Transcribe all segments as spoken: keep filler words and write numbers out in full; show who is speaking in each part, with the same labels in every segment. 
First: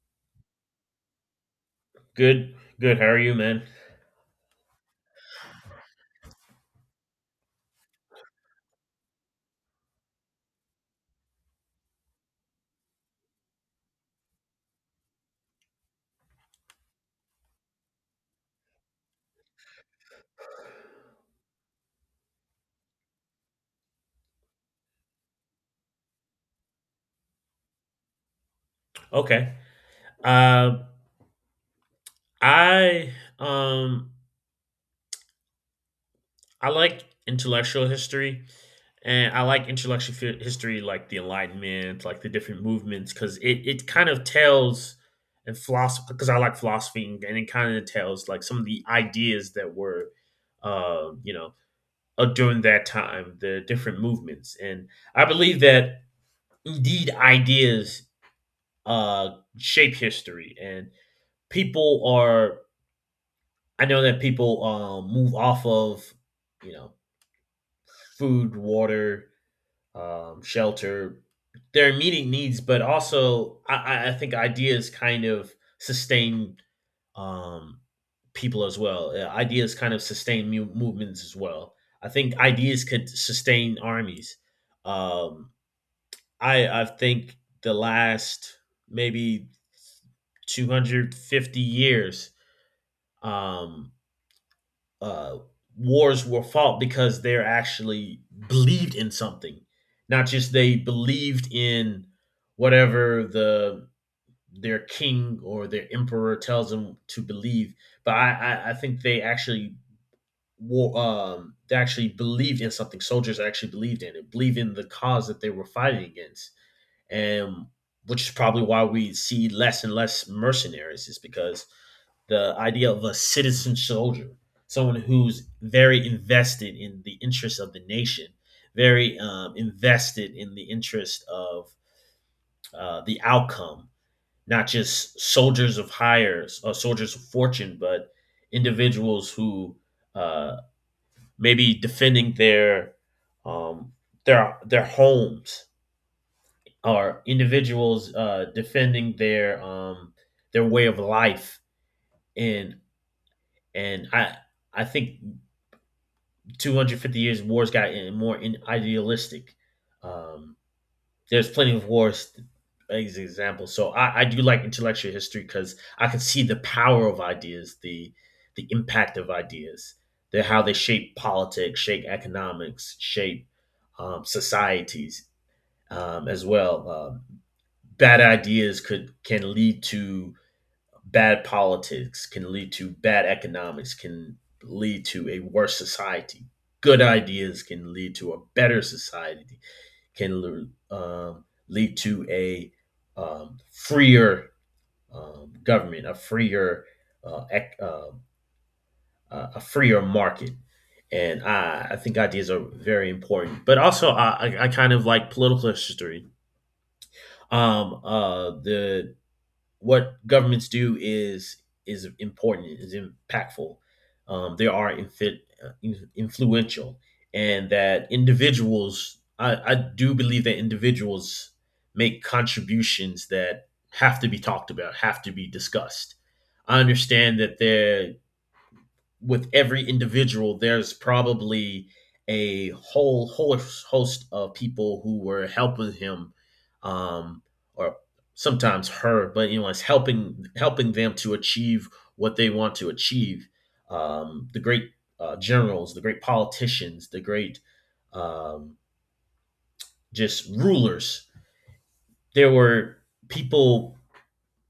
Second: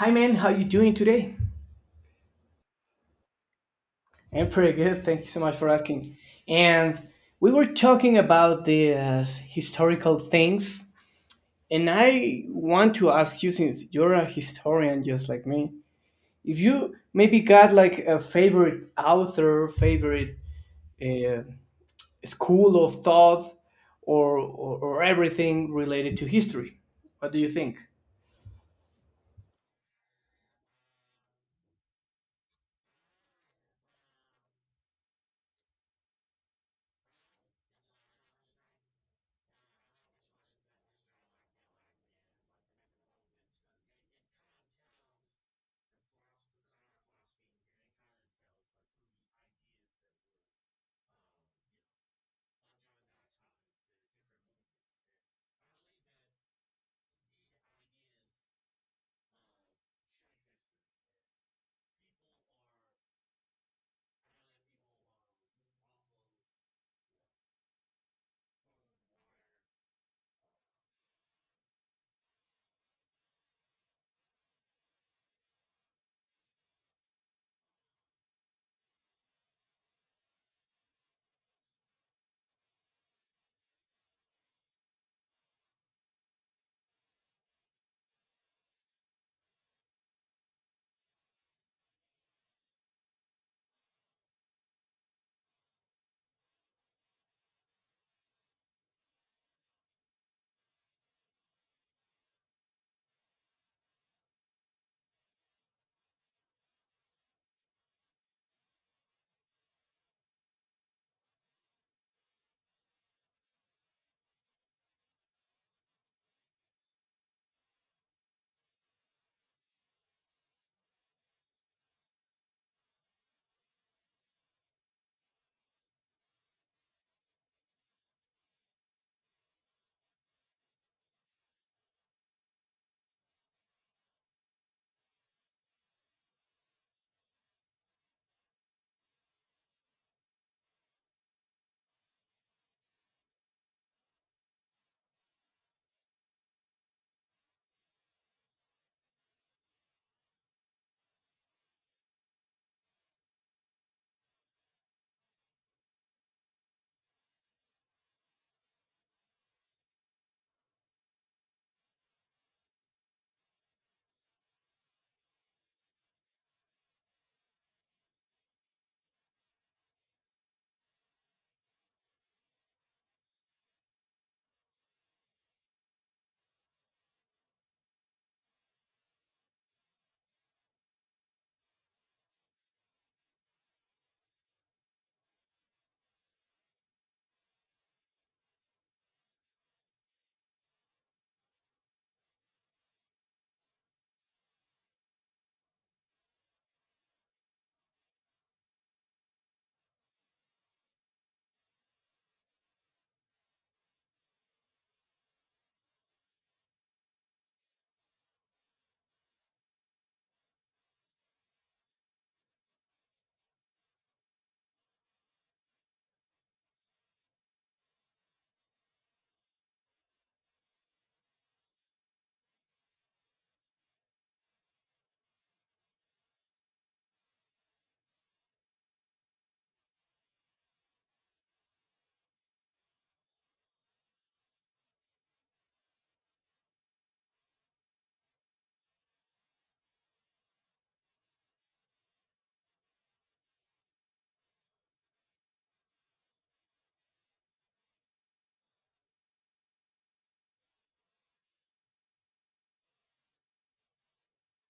Speaker 1: Hi man, how you doing today?
Speaker 2: Good, good. How are you, man?
Speaker 1: I'm pretty good. Thank you so much for asking. And we were talking about the uh, historical things, and I want to ask you, since you're a historian just like me, if you maybe got like a favorite author, favorite uh, school of thought, or, or or everything related to history. What do you think?
Speaker 2: Okay. Uh, I um I like intellectual history, and I like intellectual fi- history like the Enlightenment, like the different movements, because it it kind of tells and philosophy because I like philosophy, and and it kind of tells like some of the ideas that were, uh, you know, uh, during that time, the different movements, and I believe that indeed ideas uh shape history and people are I know that people um, move off of, you know, food, water, um, shelter, their immediate needs, but also I, I- I think ideas kind of sustain um, people as well. Uh, Ideas kind of sustain mu- movements as well. I think ideas could sustain armies. Um, I I think the last maybe two hundred fifty years um uh, wars were fought because they're actually believed in something, not just they believed in whatever the their king or their emperor tells them to believe. But I, I, I think they actually war, um, they actually believed in something. Soldiers actually believed in it, believed in the cause that they were fighting against and which is probably why we see less and less mercenaries is because the idea of a citizen soldier, someone who's very invested in the interests of the nation, very um, invested in the interest of uh, the outcome, not just soldiers of hires or soldiers of fortune but individuals who uh, may be defending their um, their their homes or individuals uh, defending their um, their way of life. And and I I think two hundred fifty years of wars got in- more in idealistic. Um, there's plenty of wars as examples. So I, I do like intellectual history because I can see the power of ideas, the the impact of ideas, the how they shape politics, shape economics, shape um, societies um, as well. Um, bad ideas could can lead to bad politics, can lead to bad economics, can lead to a worse society. Good ideas can lead to a better society, can um, lead to a um, freer um, government, a freer uh, ec- uh, a freer market. And I, I think ideas are very important, but also I, I kind of like political history. Um, uh, the what governments do is is important, is impactful. Um, they are infi- uh, influential, and that individuals. I, I do believe that individuals make contributions that have to be talked about, have to be discussed. I understand that there with every individual, there's probably a whole whole host of people who were helping him, um, or sometimes her, but you know, it's helping helping them to achieve what they want to achieve. Um, the great uh, generals, the great politicians, the great um, just rulers. There were people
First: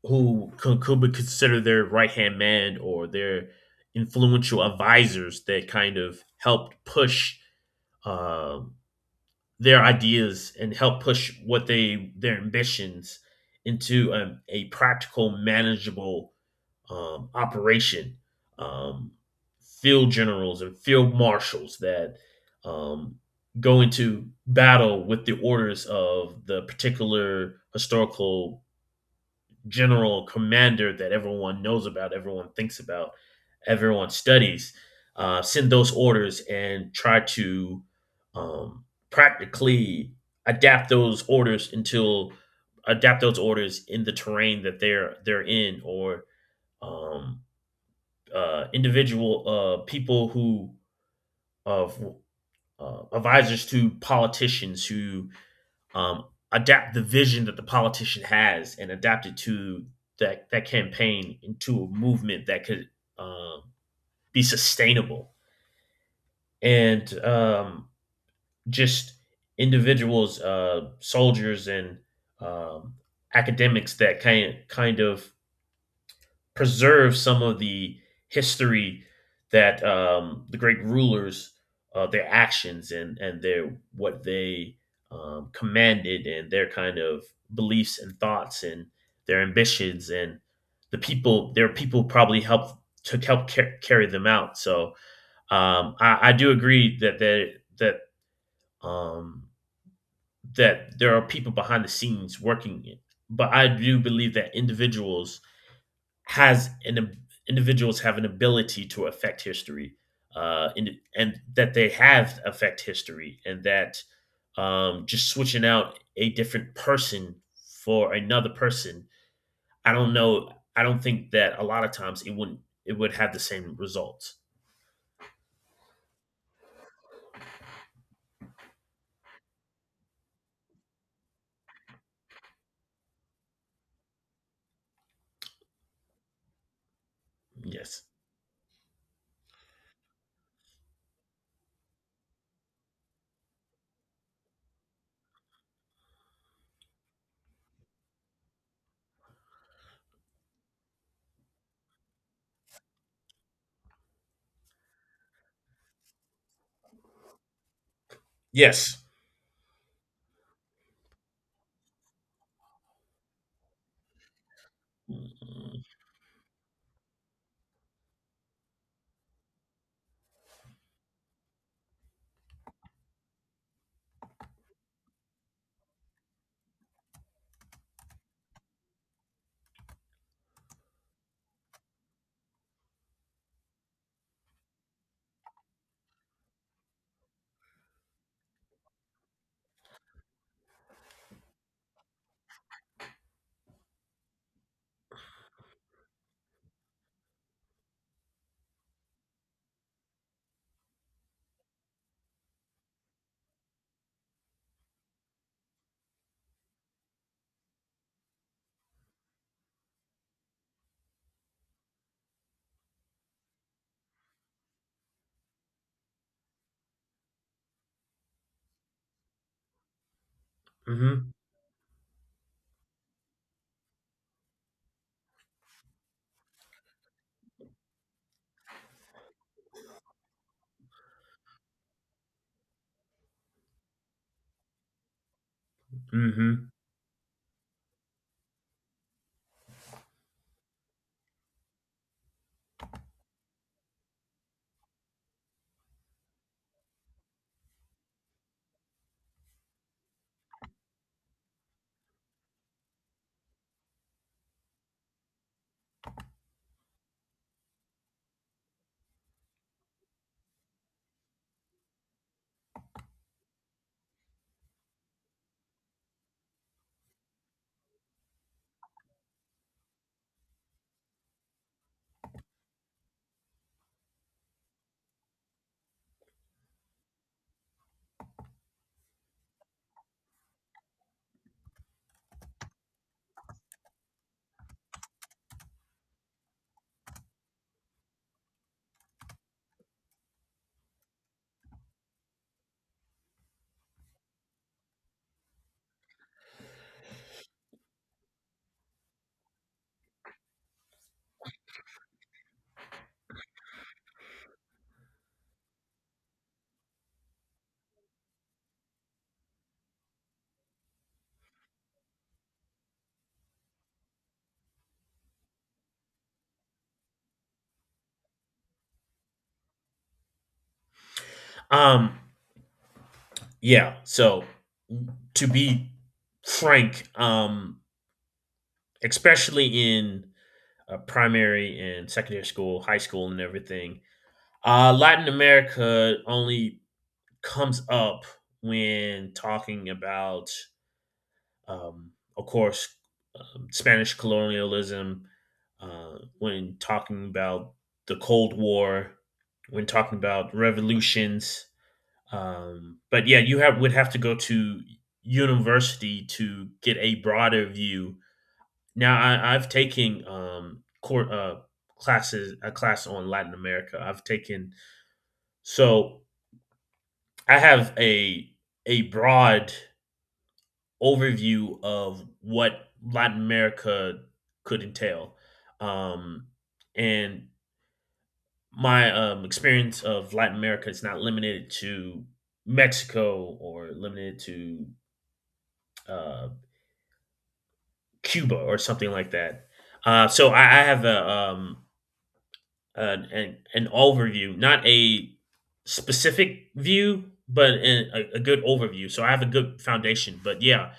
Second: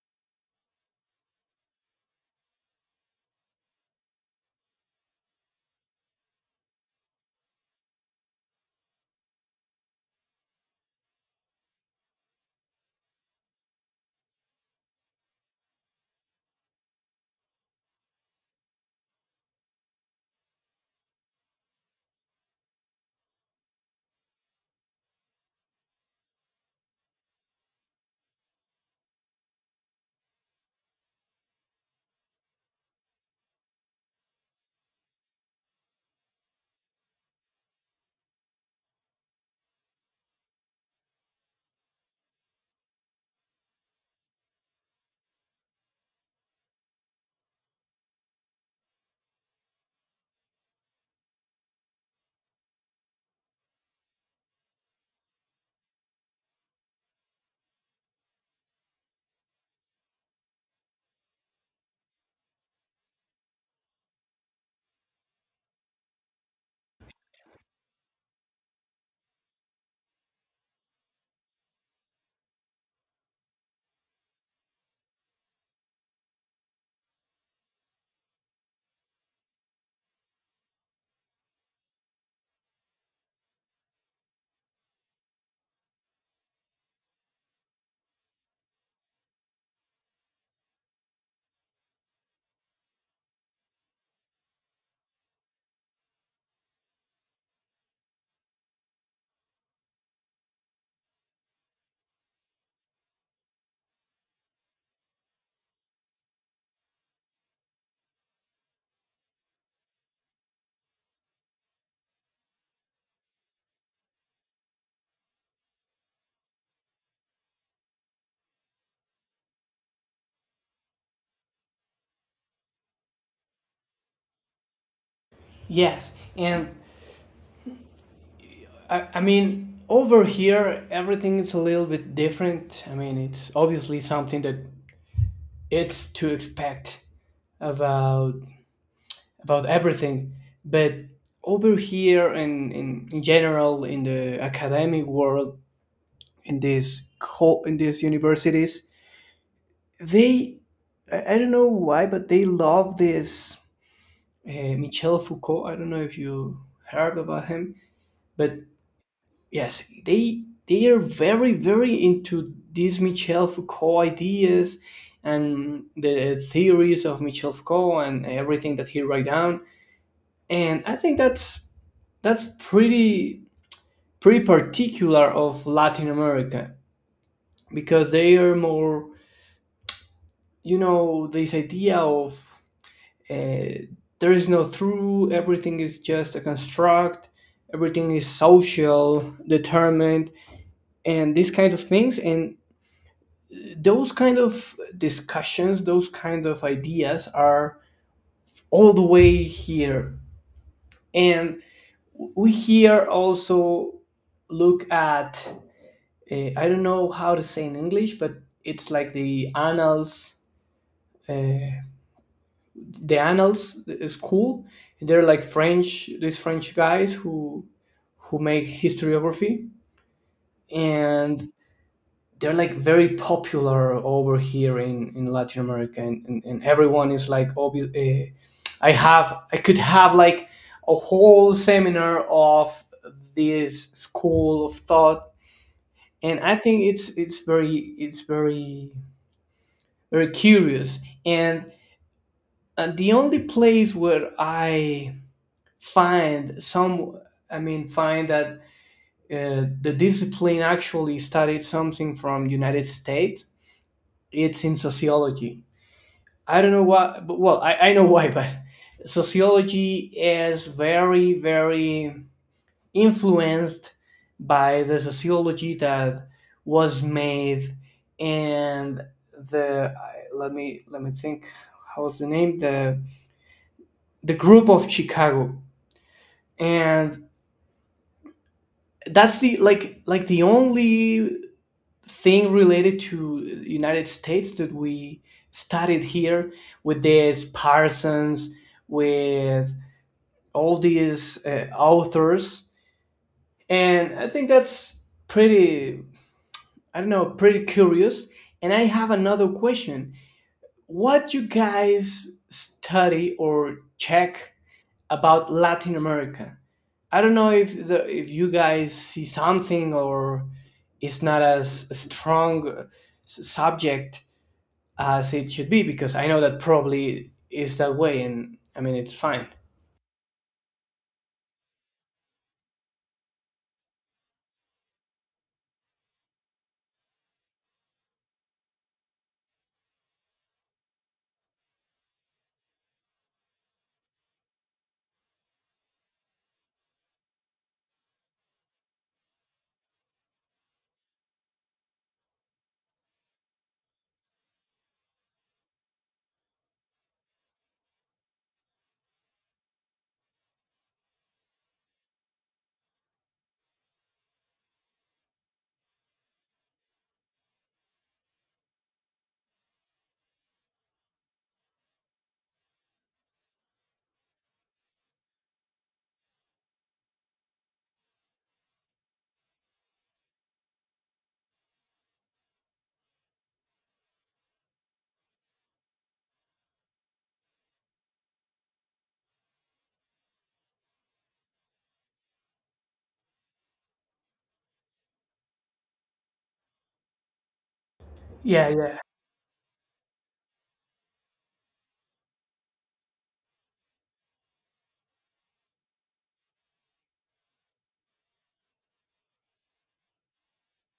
Speaker 2: who could, could be considered their right hand man or their influential advisors that kind of helped push um, their ideas and help push what they their ambitions into a, a practical, manageable um, operation. Um, field generals and field marshals that um, go into battle with the orders of the particular historical general commander that everyone knows about, everyone thinks about, everyone studies, uh, send those orders and try to um, practically adapt those orders until adapt those orders in the terrain that they're they're in, or um, uh, individual uh, people who of uh, advisors to politicians who um, adapt the vision that the politician has and adapt it to that that campaign into a movement that could um, be sustainable and um, just individuals, uh, soldiers, and um, academics that kind kind of preserve some of the history that um, the great rulers, uh, their actions and and their what they um, commanded and their kind of beliefs and thoughts and their ambitions and the people their people probably helped to help car- carry them out. So um, I, I do agree that that that um, that there are people behind the scenes working it, but I do believe that individuals has an ab- individuals have an ability to affect history, uh and, and that they have affect history and that um just switching out a different person for another person, I don't know, I don't think that a lot of times it wouldn't it would have the same results.
Speaker 1: Yes, and I, I mean, over here, everything is a little bit different. I mean, it's obviously something that it's to expect
Speaker 2: Yes.
Speaker 1: about about everything. But over here, in, in, in general, in the academic world, in these co- in these universities, they I, I don't know why, but they love this uh, Michel Foucault. I don't know if you heard about him, but
Speaker 2: Yes.
Speaker 1: yes, they they are very very into these Michel Foucault ideas and the theories of Michel Foucault and everything that he write down. And I think that's that's pretty pretty particular of Latin America because they are more, you know, this idea of uh, there is no through, everything is just a construct, everything is social determined and these kinds of things and those kind of discussions, those kind of ideas are all the way here. And we here also look at, uh, I don't know how to say in English, but it's like the annals, uh, the annals school. They're like French, these French guys who who make historiography,
Speaker 2: Mhm.
Speaker 1: and they're like very popular over here in, in Latin America, and, and, and everyone is like, obvi- eh, I have, I could have like a whole seminar of this school of thought, and I
Speaker 2: Mhm.
Speaker 1: think it's it's very it's very very curious, and uh, the only place where I find some, I mean, find that uh, the discipline actually studied something from United States, it's in sociology. I don't know why, but well, I, I know why, but sociology is very, very influenced by the sociology that was made, and the I- let me let me think how's the name, the the group of Chicago, and that's the like like the only thing related to United States that we studied here with this Parsons, with all these uh, authors. And I think that's pretty, I don't know, pretty curious. And I have another question: what you guys study or check about Latin America? I don't know if the if you guys see something or it's not as strong uh, s- subject as it should be, because I know that probably is that way, and I mean it's fine.
Speaker 2: um yeah, so to be frank, um especially in uh, primary and secondary school, high school, and everything. Uh, Latin America only comes up when talking about, um, of course, um, Spanish colonialism, uh, when talking about the Cold War, when talking about revolutions. Um, but yeah, you have would have to go to university to get a broader view. Now I, I've taken um court uh classes, a class on Latin America. I've taken so I have a a broad overview of what Latin America could entail. Um and my um experience of Latin America is not limited to Mexico or limited to uh Cuba
Speaker 1: Yeah,
Speaker 2: or
Speaker 1: yeah.
Speaker 2: something like that. Uh so I, I have a um an an, an overview, not a specific view, but an, a, a good overview. So I have a good foundation. But yeah,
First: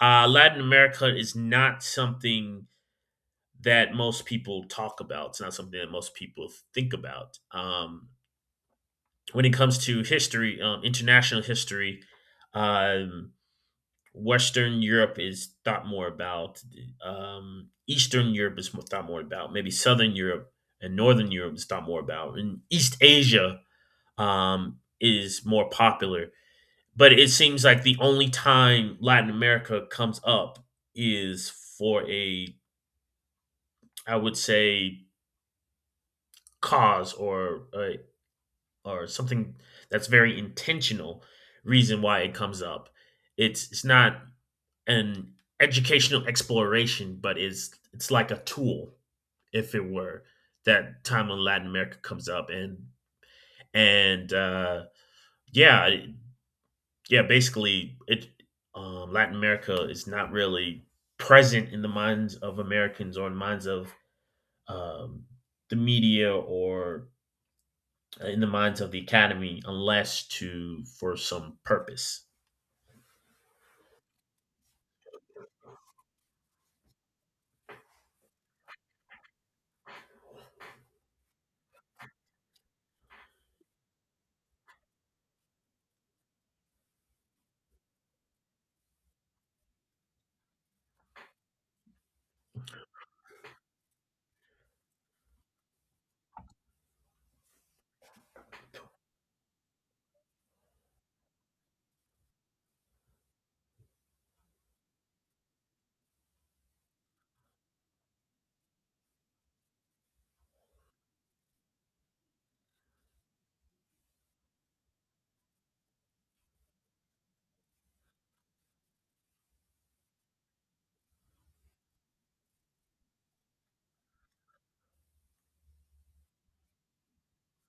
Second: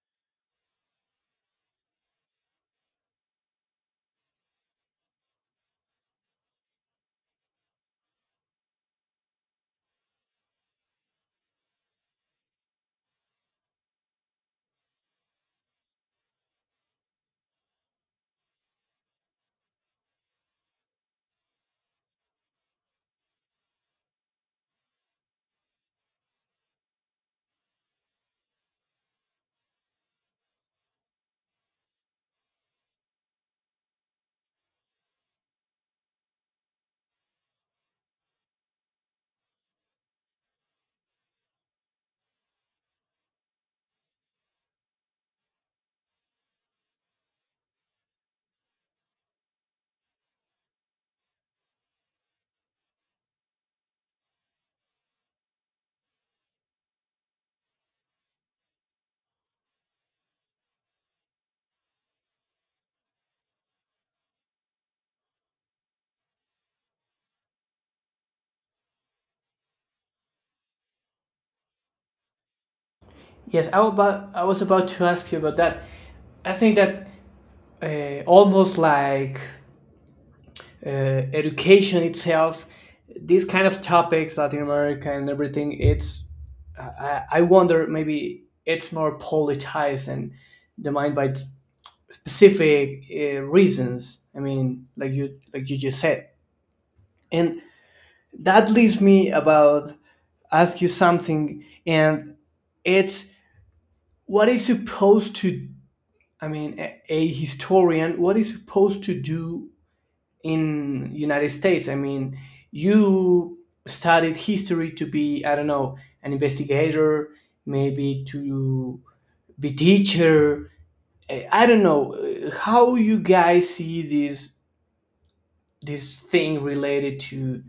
Speaker 2: uh, Latin America is not something that most people talk about. It's not something that most people think about. Um, when it comes to history, um, international history, um, Western Europe is thought more about. Um, Eastern Europe is mo- thought more about. Maybe Southern Europe and Northern Europe is thought more about. And East Asia um, is more popular. But it seems like the only time Latin America comes up is for a, I would say, cause or a, or something that's very intentional reason why it comes up. It's it's not an educational exploration, but it's it's like a tool, if it were, that time when Latin America comes up and and uh, yeah, yeah, basically it um, Latin America is not really present in the minds of Americans or in the minds of um, the media or uh, in the minds of the academy unless to for some purpose.
Speaker 1: Yes, I, about, I was about to ask you about that. I think that uh, almost like uh, education itself, these kind of topics, Latin America and everything, it's I, I wonder maybe it's more politicized and defined by s- specific uh, reasons. I mean, like you like you just said, and that leads me about ask you something, and it's what is supposed to, I mean, a, a historian, what is supposed to do in United States? I mean, you studied history to be, I don't know, an investigator, maybe to be teacher. I I don't know uh, how you guys see this this thing related to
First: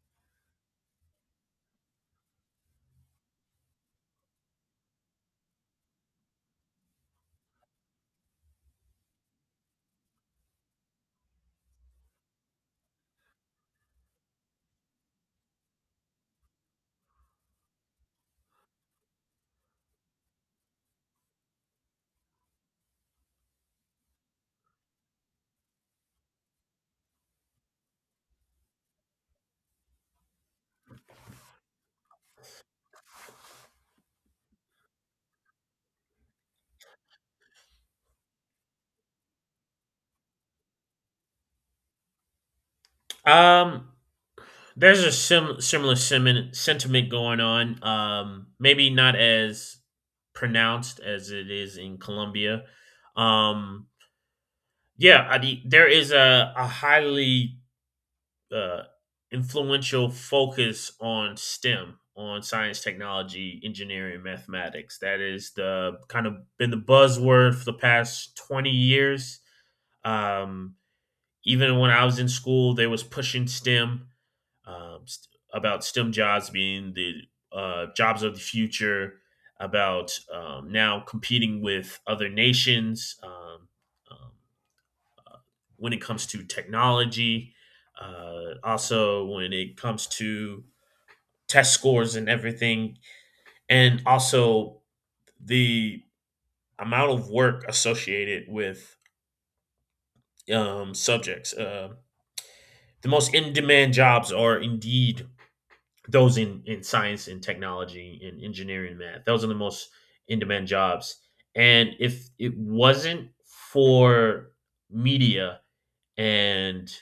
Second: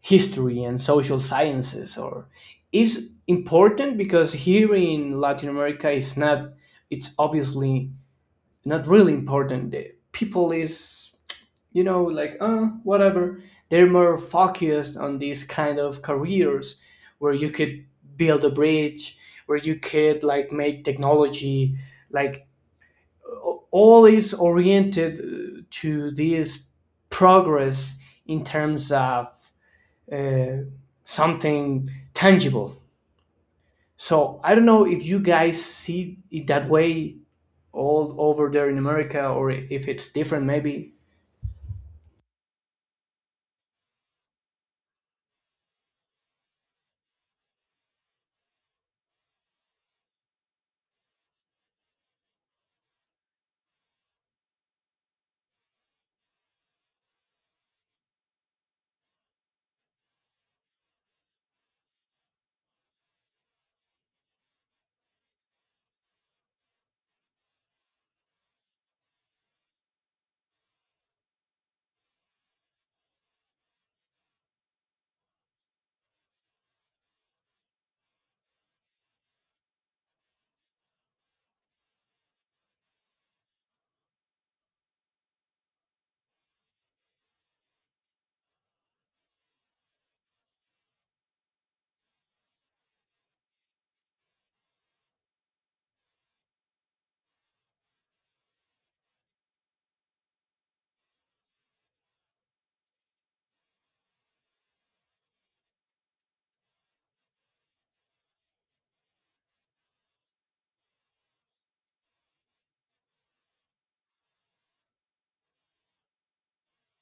Speaker 1: history and social sciences, or is important, because here in Latin America, it's not. It's obviously not really important. The people is, you know, like uh whatever. They're more focused on these kind of careers where you could build a bridge, where you could like make technology, like a- all is oriented uh, to this progress in terms of uh, something tangible. So I don't know if you guys see it that way all over there in America or if it's different maybe.
Speaker 2: Um, There's a sim- similar sentiment sentiment going on. Um, maybe not as pronounced as it is in Colombia. Um, yeah, I, the- there is a, a highly uh, influential focus on STEM, on science, technology, engineering, and mathematics. That is the kind of been the buzzword for the past twenty years. Um, even when I was in school, they was pushing STEM um, st- about STEM jobs being the uh, jobs of the future, about um, now competing with other nations um, um, when it comes to technology, uh, also when it comes to test scores and everything, and also the amount of work associated with um, subjects. Uh, the most in demand jobs are indeed those in in science and technology and engineering and math. Those are the most in demand jobs. And if it wasn't for media and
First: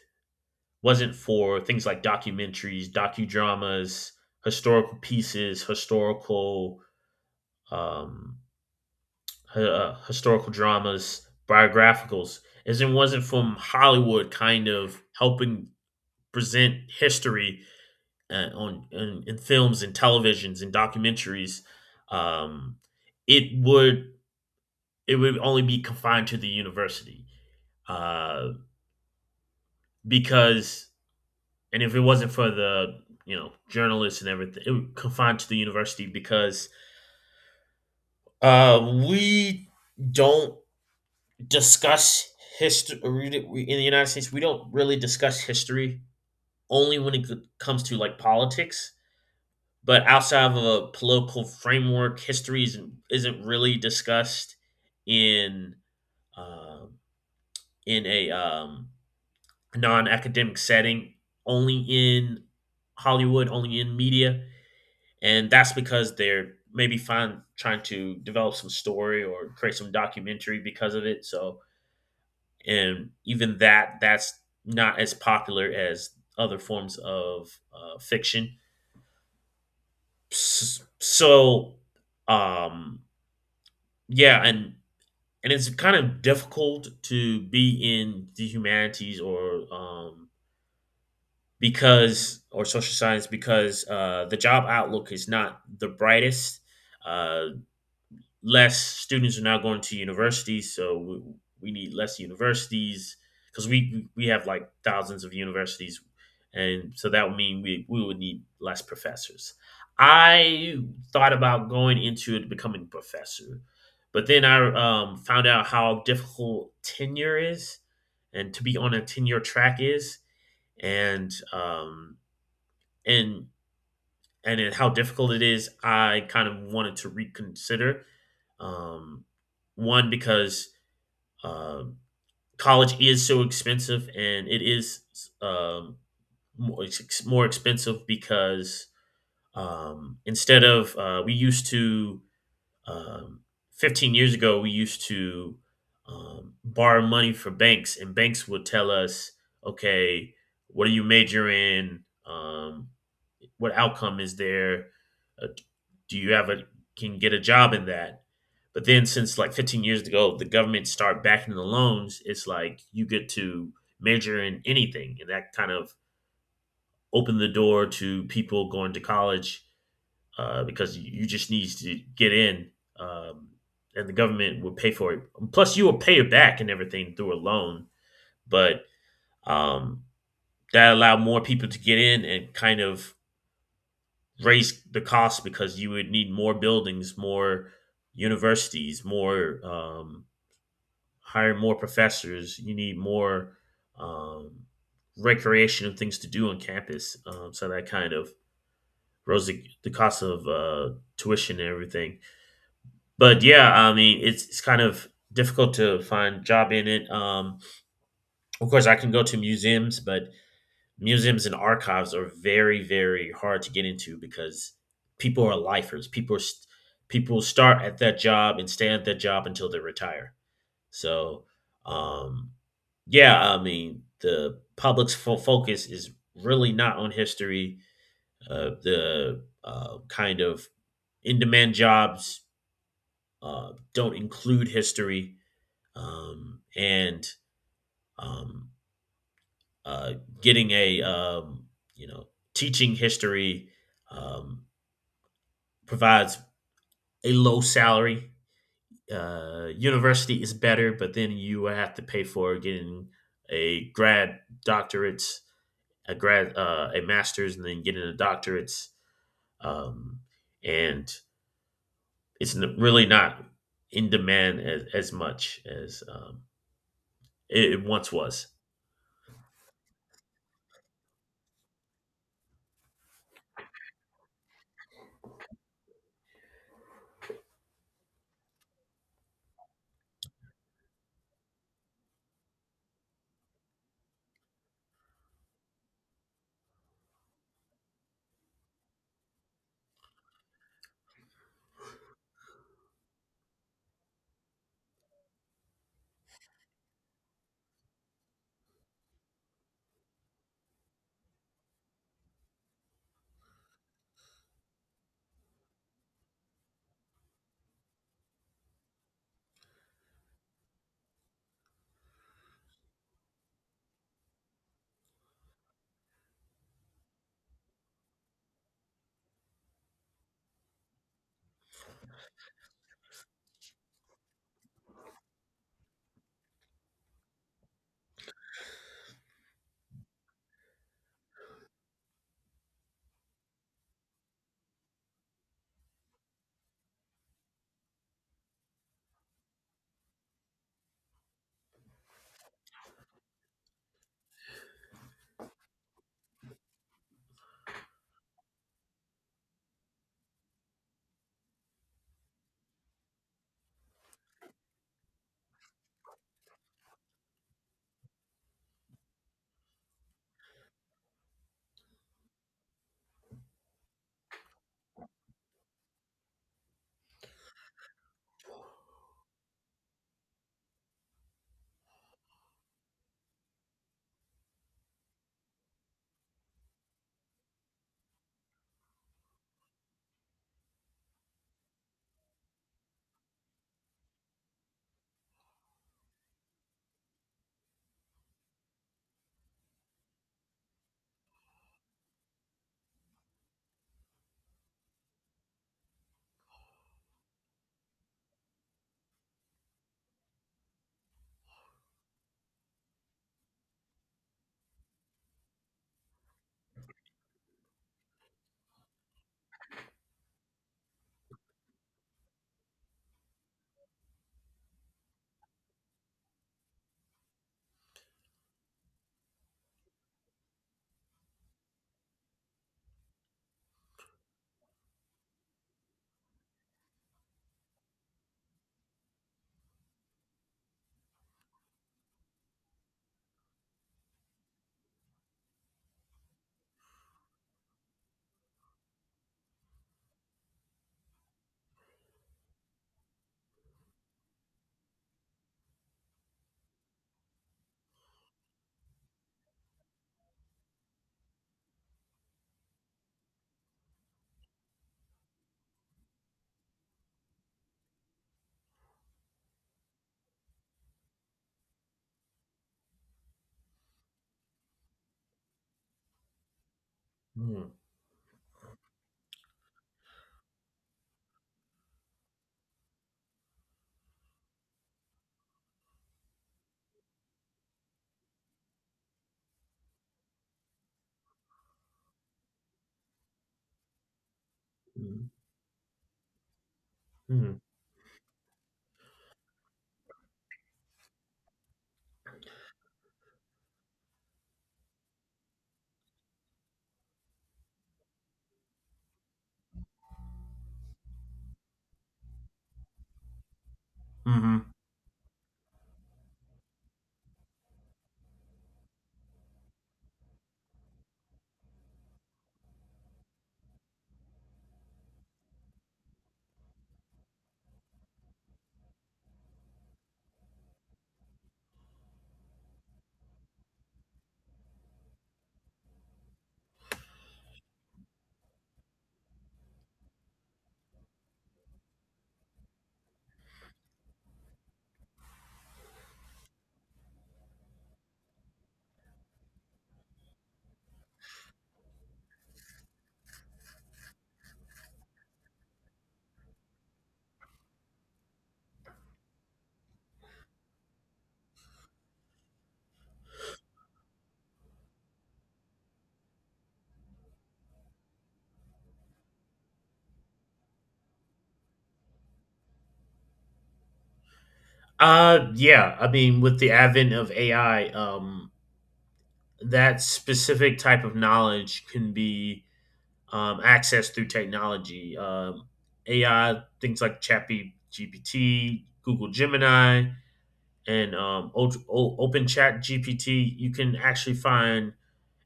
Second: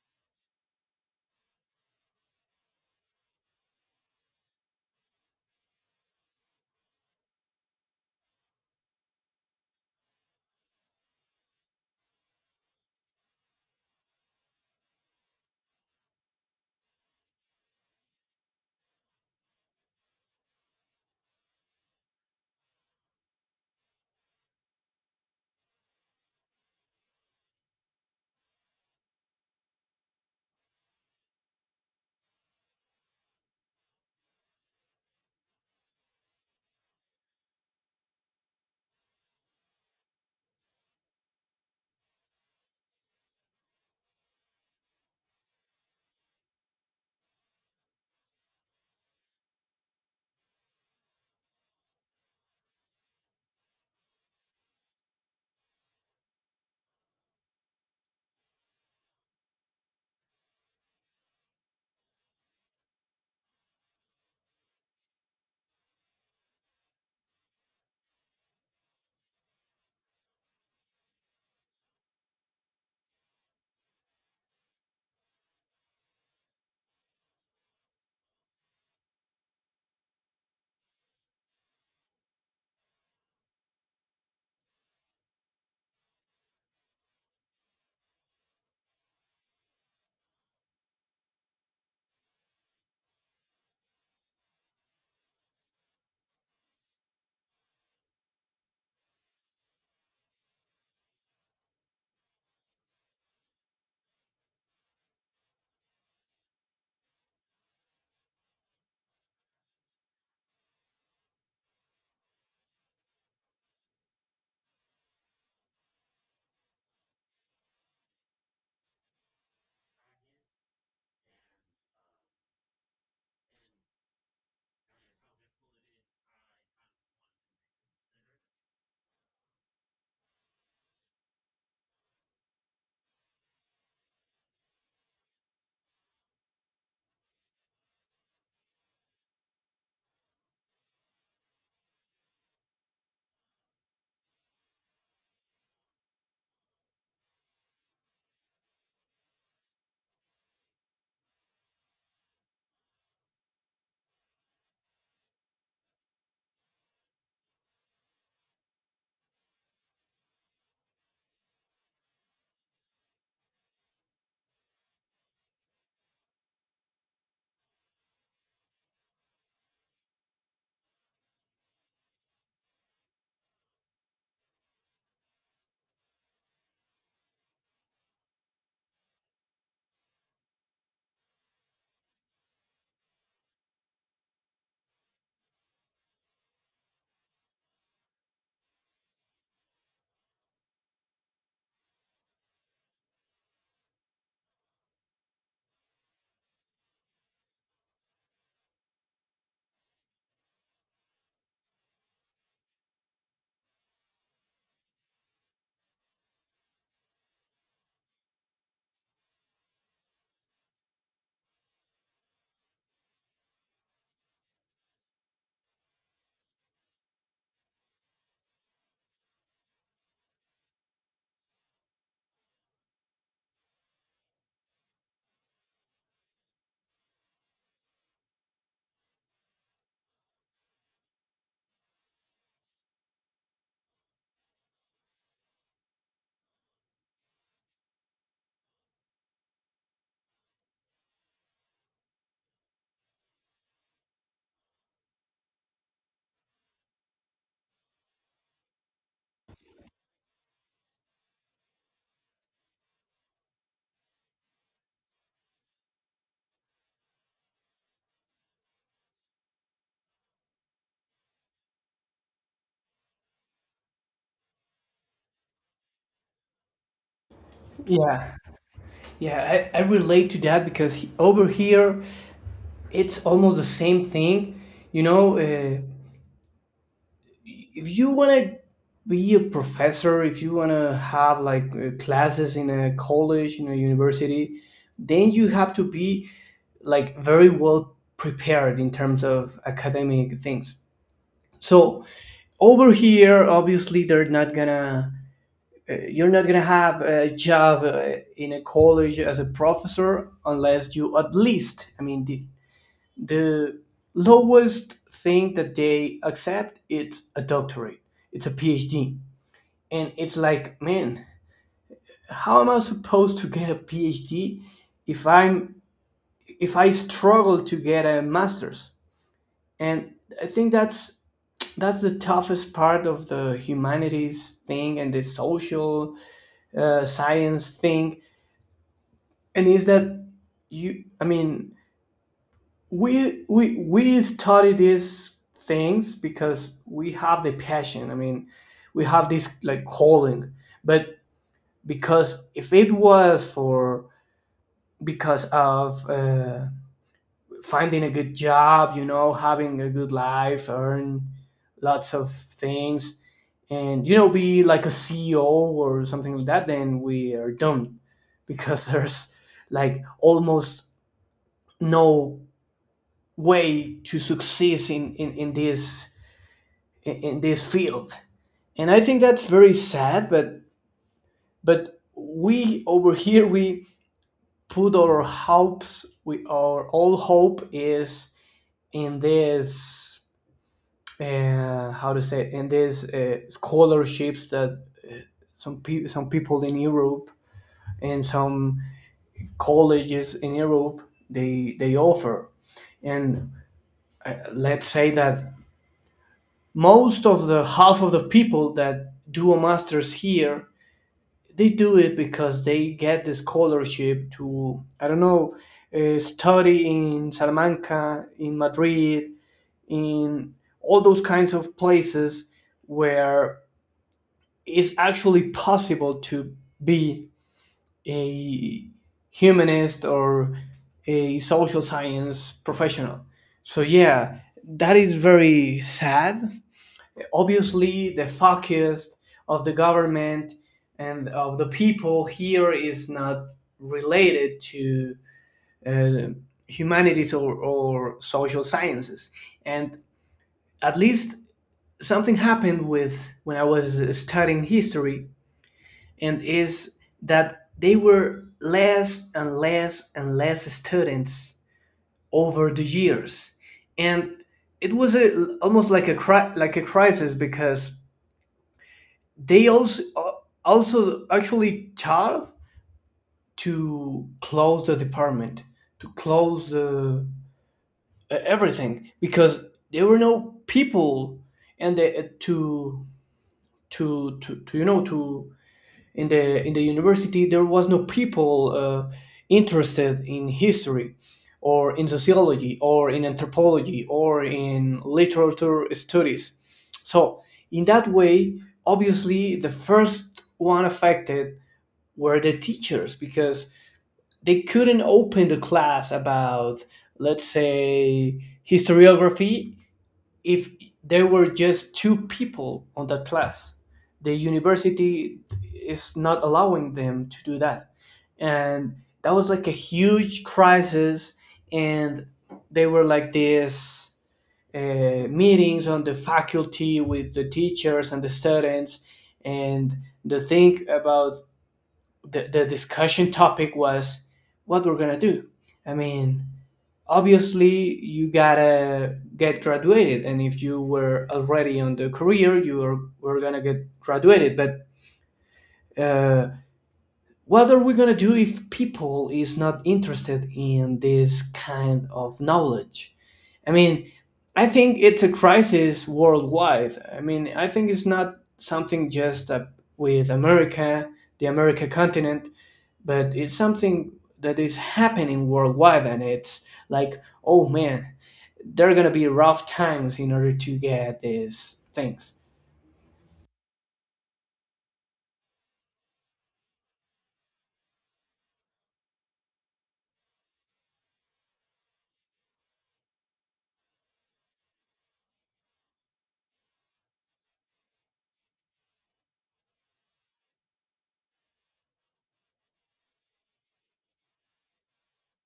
Speaker 2: wasn't for things like documentaries, docudramas, historical pieces, historical um uh, historical dramas, biographicals, as it wasn't from Hollywood kind of helping present history uh, on in, in films and televisions and documentaries, um, it would it would only be confined to the university, uh, because and if it wasn't for the you know journalists and everything, it would confined to the university because uh, we don't discuss history in the United States. We don't really discuss history only when it comes to like politics, but outside of a political framework, history isn't isn't really discussed in uh, in a um, non-academic setting. Only in Hollywood, only in media, and that's because they're maybe find trying to develop some story or create some documentary because of it. So, and even that that's not as popular as other forms of uh, fiction. So, um, yeah, and and it's kind of difficult to be in the humanities or um, because or social science because uh, the job outlook is not the brightest. Uh, less students are now going to universities, so we, we need less universities because we we have like thousands of universities, and so that would mean we we would need less professors. I thought about going into it becoming a professor, but then I um, found out how difficult tenure is, and to be on a tenure track is, and um, and and it, how difficult it is, I kind of wanted to reconsider. Um, one because uh, college is so expensive, and it is um, more, it's ex- more expensive because um, instead of uh, we used to um, fifteen years ago we used to um, borrow money for banks, and banks would tell us, okay, what are you major in? Um, what outcome is there? Uh, do you have a can you get a job in that? But then since like fifteen years ago, the government start backing the loans. It's like you get to major in anything, and that kind of opened the door to people going to college uh, because you you just need to get in. Um, and the government will pay for it. Plus, you will pay it back and everything through a loan. But um, that allowed more people to get in and kind of raise the cost because you would need more buildings, more universities, more um, hire more professors. You need more um, recreation and things to do on campus. Um, so that kind of rose the, the cost of uh, tuition and everything. But yeah, I mean, it's it's kind of difficult to find job in it. Um, of course, I can go to museums, but museums and archives are very very hard to get into because people are lifers people are st- People start at that job and stay at that job until they retire. So um yeah, I mean, the public's fo- focus is really not on history. Uh, the uh, kind of in-demand jobs uh, don't include history. Um, and um, uh, Getting a um, you know teaching history um, provides a low salary. Uh, university is better, but then you have to pay for getting a grad doctorate, a grad, uh, a master's, and then getting a doctorate. Um, and It's n- really not in demand as, as much as um, it, it once
Speaker 1: Yeah,
Speaker 2: was.
Speaker 1: yeah, I, I relate to that because he, over here it's almost the same thing. You know, uh, if you want to be a professor, if you want to have like uh, classes in a college, in a university, then you have to be like very well prepared in terms of academic things. So over here, obviously, they're not gonna you're not going to have a job uh, in a college as a professor unless you at least, I mean, the, the lowest thing that they accept it's a doctorate, it's a P h D. And it's like, man, how am I supposed to get a P h D if I'm if I struggle to get a master's? And I think that's that's the toughest part of the humanities thing and the social uh, science thing, and is that you, I mean, we we we study these things because we have the passion. I mean, we have this like calling, but because if it was for because of uh, finding a good job, you know, having a good life, earn lots of things, and you know be like a C E O or something like that, then we are doomed because there's like almost no way to succeed in, in, in this in, this field. And I think that's very sad, but but we over here we put our hopes, we our all hope is in this uh, how to say it, in these uh, scholarships that some people some people in Europe and some colleges in Europe they they offer. And uh, let's say that most of the half of the people that do a master's here they do it because they get the scholarship to, I don't know, uh, study in Salamanca, in Madrid, in all those kinds of places where it's actually possible to be a humanist or a social science professional. So yeah, that is very sad. Obviously, the focus of the government and of the people here is not related to uh, humanities or, or social sciences. And at least something happened with when I was studying history, and is that they were less and less and less students over the years, and it was a, almost like a like a crisis because they also uh, also actually tried to close the department, to close the
Speaker 2: Mm-hmm.
Speaker 1: e-, everything because there were no people and the, to, to to to you know to in the in the university there was no people uh, interested in history or in sociology or in anthropology or in literature studies. So in that way obviously the first one affected were the teachers because they couldn't open the class about, let's say, historiography, if there were just two people on that class, the
Speaker 2: Mm-hmm.
Speaker 1: university is not allowing them to do that. And that was like a huge crisis, and they were like this uh, meetings on the faculty with the teachers and the students. And the thing about the, the discussion topic was what we're gonna do. I mean, obviously you gotta get graduated, and if you were already on the career, you are, were gonna get graduated. But uh, what are we gonna do if people is not interested in this kind of knowledge? I mean, I think it's a crisis worldwide. I mean, I think it's not something just uh, with America, the America continent, but it's something that is happening worldwide, and it's like, oh man, there are going to be rough times in order to get these things.
Speaker 2: Uh, yeah. I mean, with the advent of A I, um, that specific type of knowledge can be um, accessed through technology. Um, A I, things like Chappy G P T, Google Gemini, and um, o- o- Open Chat G P T, you can actually find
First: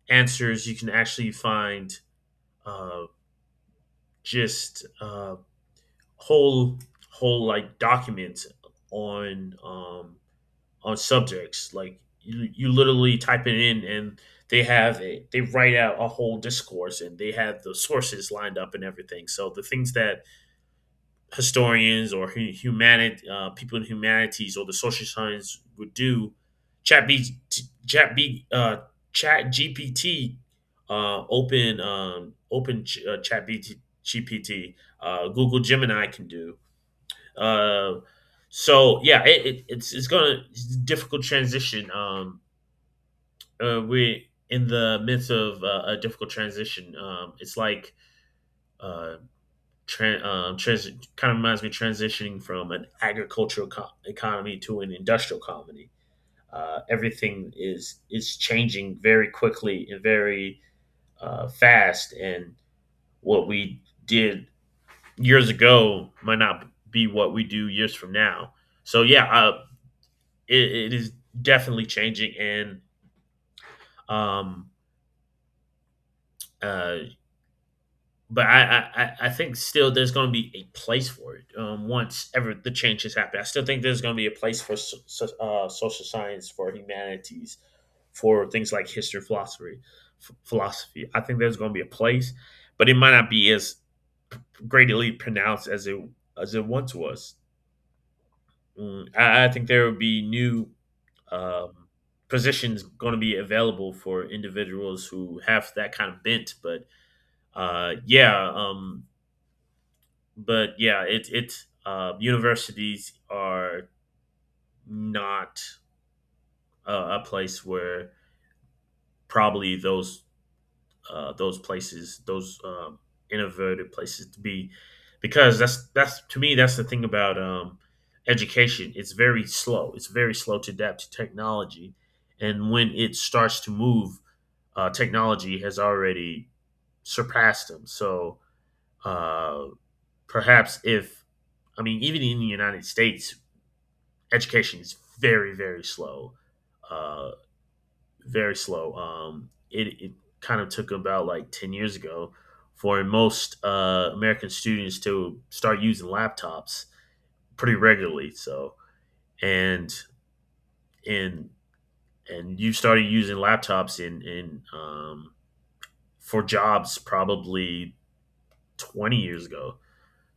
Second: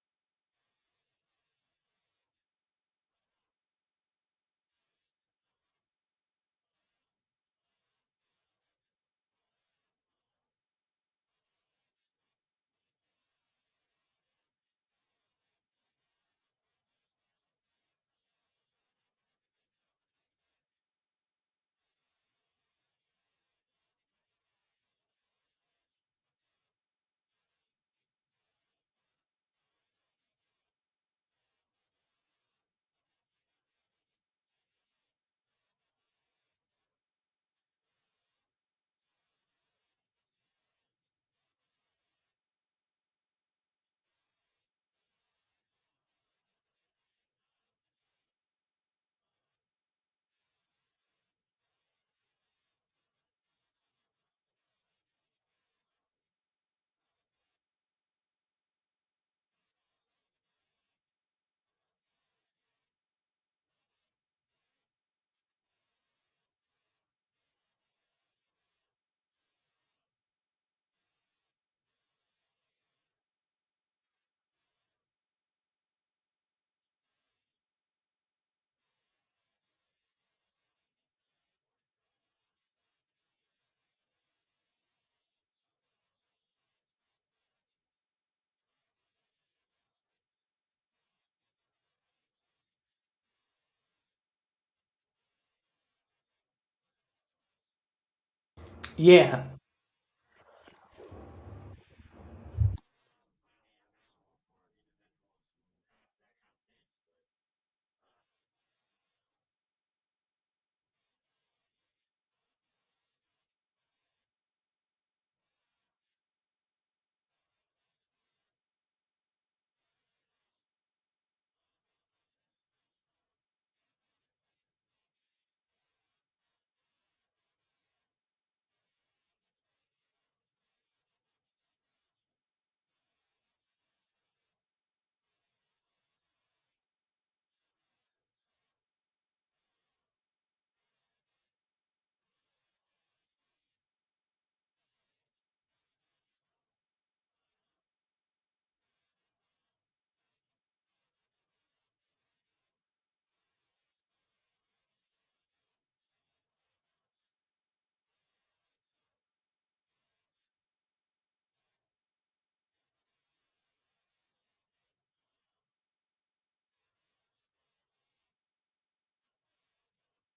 Speaker 2: answers. You can actually find uh, just uh, whole whole like documents on um, on subjects. Like you, you literally type it in and they have a, they write out a whole discourse and they have the sources lined up and everything. So the things that historians or hu- humanity uh, people in humanities or the social science would do, Chat B, Chat B, uh, Chat G P T, uh, Open um, Open Ch- uh, Chat B T, G P T, uh, Google Gemini can do. Uh, so yeah, it, it, it's it's gonna it's a difficult transition. Um, uh, we're in the midst of uh, a difficult transition. Um, it's like uh, tran um, trans- kind of reminds me transitioning from an agricultural co- economy to an industrial economy. Uh, everything is is changing very quickly and very uh, fast, and what we did years ago might not be what we do years from now. So yeah, uh, it, it is definitely changing and um uh but I, I i think still there's going to be a place for it um once ever the changes happen. I still think there's going to be a place for so, so- uh, social science, for humanities, for things like history, philosophy. F- philosophy, I think there's going to be a place, but it might not be as greatly pronounced as it as it once was. Mm,
Speaker 1: Yeah,
Speaker 2: I, I think there would be new um, positions going to be available for individuals who have that kind of bent. But uh, yeah, um, but yeah, it it uh, universities are not uh, a place where probably those uh, those places, those um, innovative places to be, because that's that's to me that's the thing about um, education. It's very slow. It's very slow to adapt to technology, and when it starts to move, uh, technology has already surpassed them. So uh, perhaps if I mean, even in the United States, education is very very slow. Uh, very slow. Um, it, it kind of took about like ten years ago for most uh, American students to start using laptops pretty regularly. So, and, and, and you started using laptops in, in, um, for jobs probably twenty years ago.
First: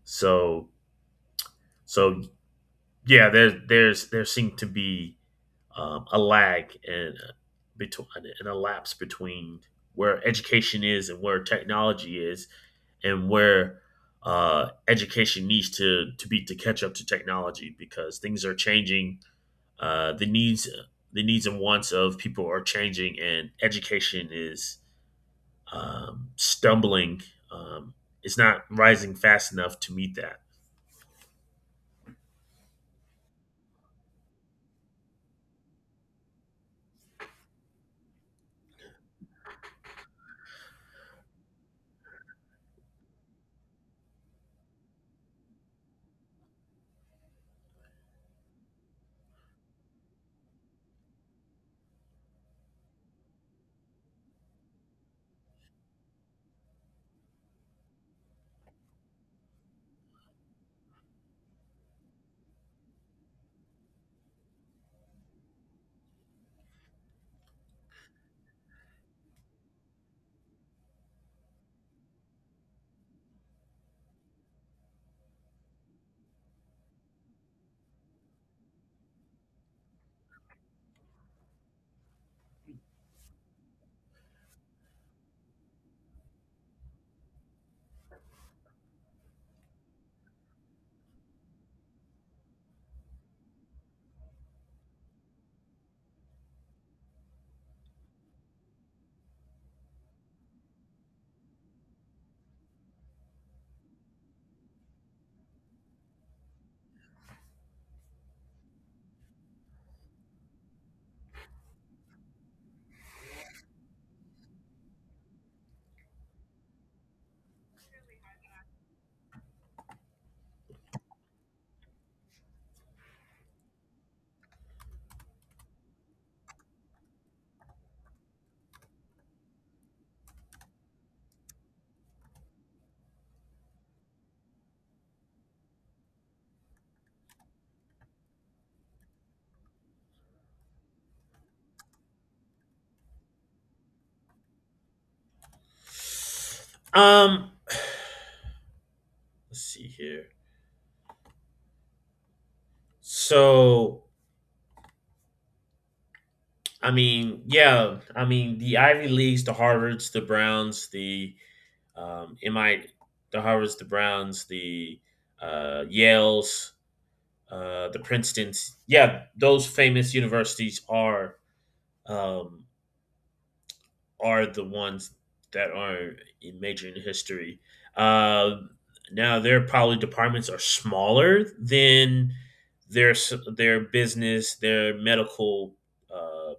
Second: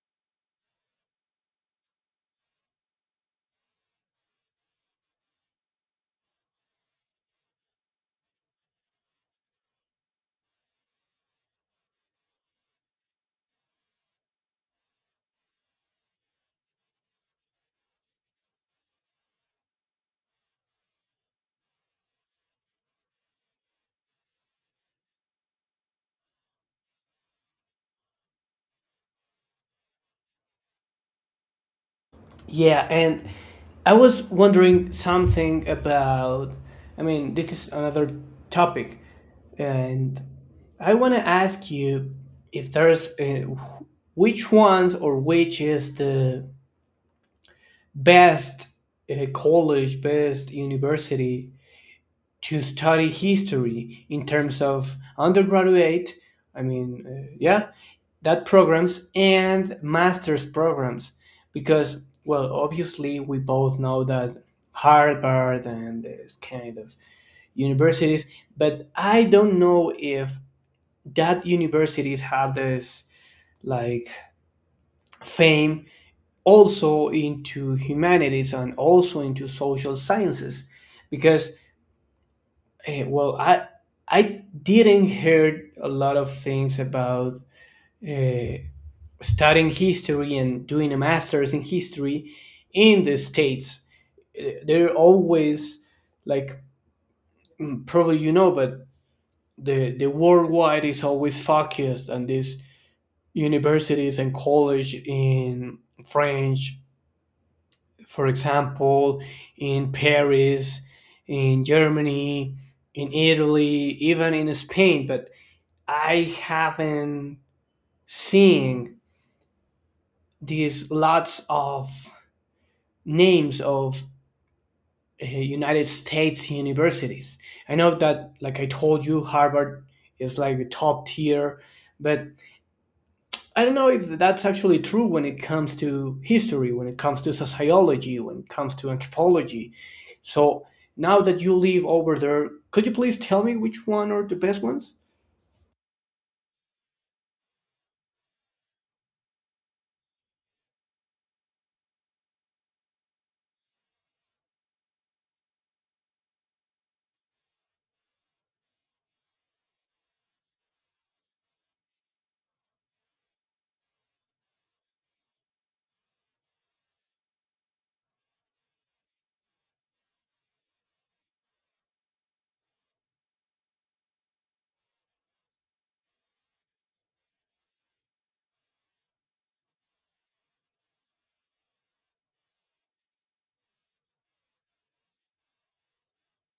Speaker 2: So, so yeah, there, there's, there seem to be um, a lag and between and a lapse between where education is and where technology is, and where uh, education needs to to be to catch up to technology because things are changing. Uh, the needs the needs and wants of people are changing, and education is um, stumbling. Um, it's not rising fast enough to meet that.
Speaker 1: yeah. And I was wondering something about, I mean, this is another topic, and I want to ask you if there's uh, which ones or which is the best uh, college, best university to study history in terms of undergraduate, I mean, uh, yeah, that programs and master's programs. Because, well, obviously, we both know that Harvard and this kind of universities, but I don't know if that universities have this like fame also into humanities and also into social sciences because, eh, well, I I didn't hear a lot of things about uh, studying history and doing a master's in history in the States. Eh, they're always like, mm, probably you know, but the the worldwide is always focused on these universities and college in French, for example, in Paris, in Germany, in Italy, even in Spain, but I haven't seen these lots of names of uh, United States universities. I know that, like I told you, Harvard is like the top tier, but I don't know if that's actually true when it comes to history, when it comes to sociology, when it comes to anthropology. So now that you live over there, could you please tell me which one are the best ones?
Speaker 2: Um, let's see here. So I mean, yeah. I mean, the Ivy Leagues, the Harvards, the Browns, the um, M I, the Harvards, the Browns, the uh, Yales, uh, the Princeton's. Yeah, those famous universities are um, are the ones that are in major in history. Uh, now, their probably departments are smaller than their s- their business, their medical uh,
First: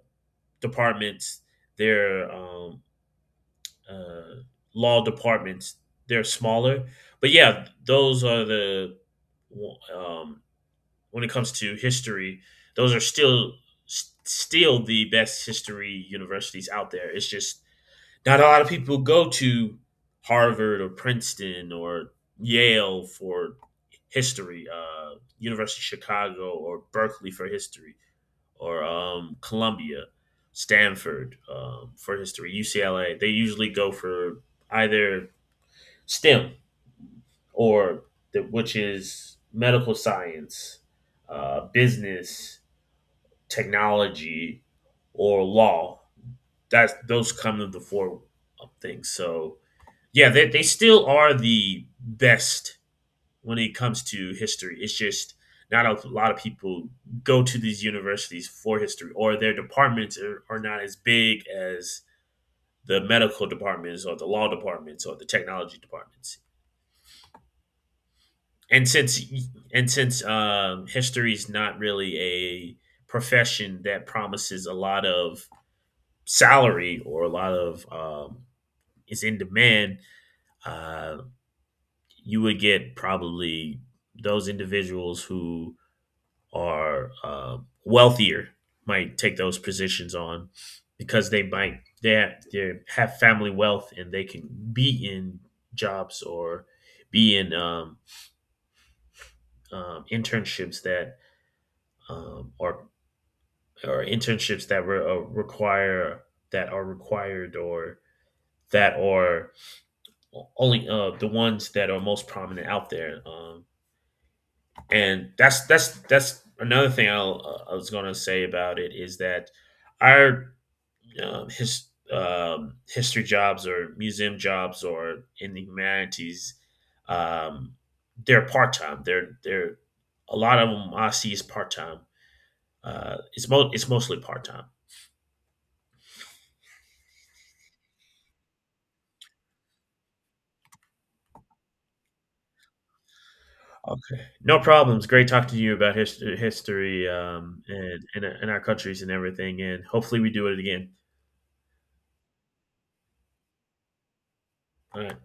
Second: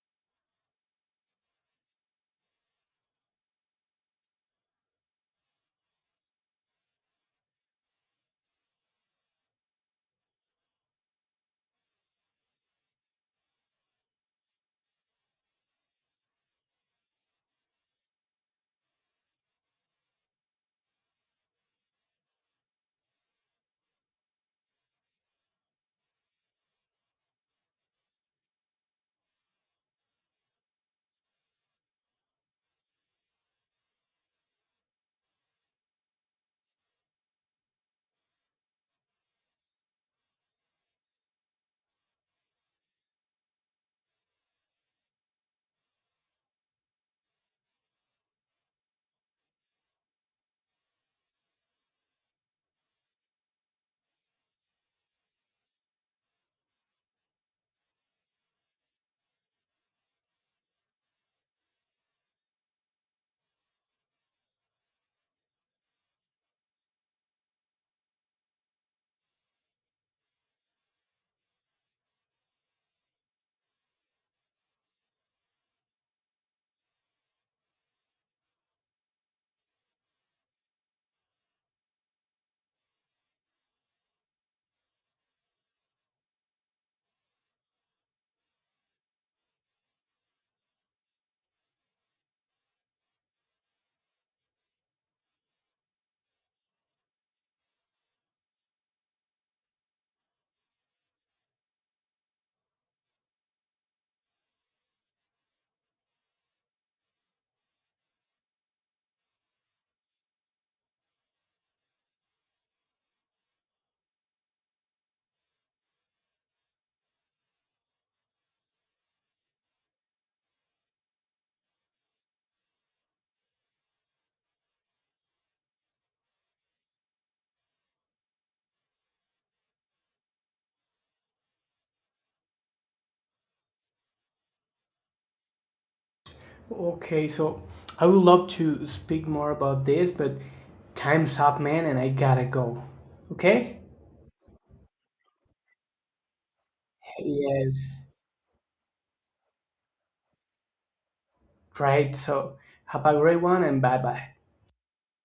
Speaker 2: departments, their um, uh, law departments. They're smaller, but yeah, those are the um, when it comes to history. Those are still s- still the best history universities out there. It's just not a lot of people go to Harvard or Princeton or Yale for history, uh, University of Chicago or Berkeley for history or um, Columbia, Stanford um, for history, U C L A. They usually go for either STEM or the, which is medical science, uh, business, technology, or law. That's those come to the four things. So yeah, they, they still are the best when it comes to history. It's just not a lot of people go to these universities for history, or their departments are, are not as big as the medical departments, or the law departments, or the technology departments. And since and since um, history is not really a profession that promises a lot of salary or a lot of um, is in demand, uh, you would get probably those individuals who are uh, wealthier might take those positions on because they might they have, they have family wealth and they can be in jobs or be in um, um, internships that um, or or internships that re- uh, require that are required or that are only uh, the ones that are most prominent out there. Um, and that's that's that's another thing I'll, uh, I was gonna say about it is that our um, his um, history jobs or museum jobs or in the humanities, um, they're part time. They're they're A lot of them I see is part time. Uh, it's mo- it's mostly part time.
Speaker 1: Okay, so I would love to speak more about this, but time's up, man, and I gotta go. Okay?
Speaker 2: Okay, no problems. Great talking to you about history, history, um, and
Speaker 1: Yes.
Speaker 2: and, and our countries and everything. And hopefully we do it again.
Speaker 1: Right, so have a great one and bye bye.
Speaker 2: All right.